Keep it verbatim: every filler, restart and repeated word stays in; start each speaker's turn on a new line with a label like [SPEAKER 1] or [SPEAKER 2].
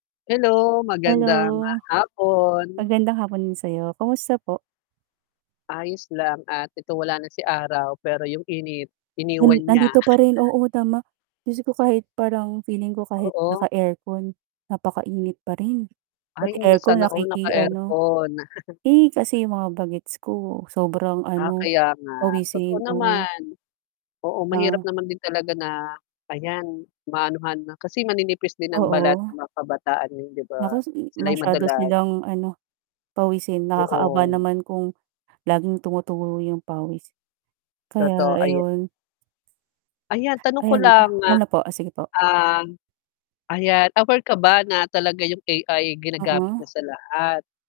[SPEAKER 1] Hello, magandang, ah,
[SPEAKER 2] Hello.
[SPEAKER 1] hapon.
[SPEAKER 2] Magandang hapon din sayo, kumusta po?
[SPEAKER 1] Ayos lang at ito wala na si araw, pero yung init iniwan
[SPEAKER 2] Hmm,
[SPEAKER 1] niya.
[SPEAKER 2] nandito pa rin, oo, tama. Diyos ko, kahit parang feeling ko kahit
[SPEAKER 1] Oo.
[SPEAKER 2] naka-aircon, napakainit pa rin.
[SPEAKER 1] Ay,
[SPEAKER 2] Pati
[SPEAKER 1] na
[SPEAKER 2] aircon
[SPEAKER 1] sana all naka
[SPEAKER 2] nakiki ano.
[SPEAKER 1] aircon.
[SPEAKER 2] Eh, kasi yung mga bagets ko sobrang
[SPEAKER 1] Ah,
[SPEAKER 2] ano,
[SPEAKER 1] kaya nga. Totoo
[SPEAKER 2] pawisin. Oo.
[SPEAKER 1] naman. Oo, mahirap
[SPEAKER 2] Ah.
[SPEAKER 1] naman din talaga na ayan, maanuhan na kasi maninipis din ang balat
[SPEAKER 2] Oo.
[SPEAKER 1] ng mga kabataan ngayon 'di ba,
[SPEAKER 2] Nako, sigi.
[SPEAKER 1] sila'y
[SPEAKER 2] Masyado
[SPEAKER 1] madalas
[SPEAKER 2] silang ano, pawisin nakakaawa
[SPEAKER 1] Oo.
[SPEAKER 2] naman kung laging tumutulo yung pawis,
[SPEAKER 1] Totoo
[SPEAKER 2] kaya
[SPEAKER 1] aya
[SPEAKER 2] ayun.
[SPEAKER 1] Ayan tanong ko
[SPEAKER 2] Ayan.
[SPEAKER 1] lang, ah,
[SPEAKER 2] Ano po, sige po.
[SPEAKER 1] ah, ayan aware ka ba na talaga yung A-I ginagamit na
[SPEAKER 2] Oo.
[SPEAKER 1] sa lahat?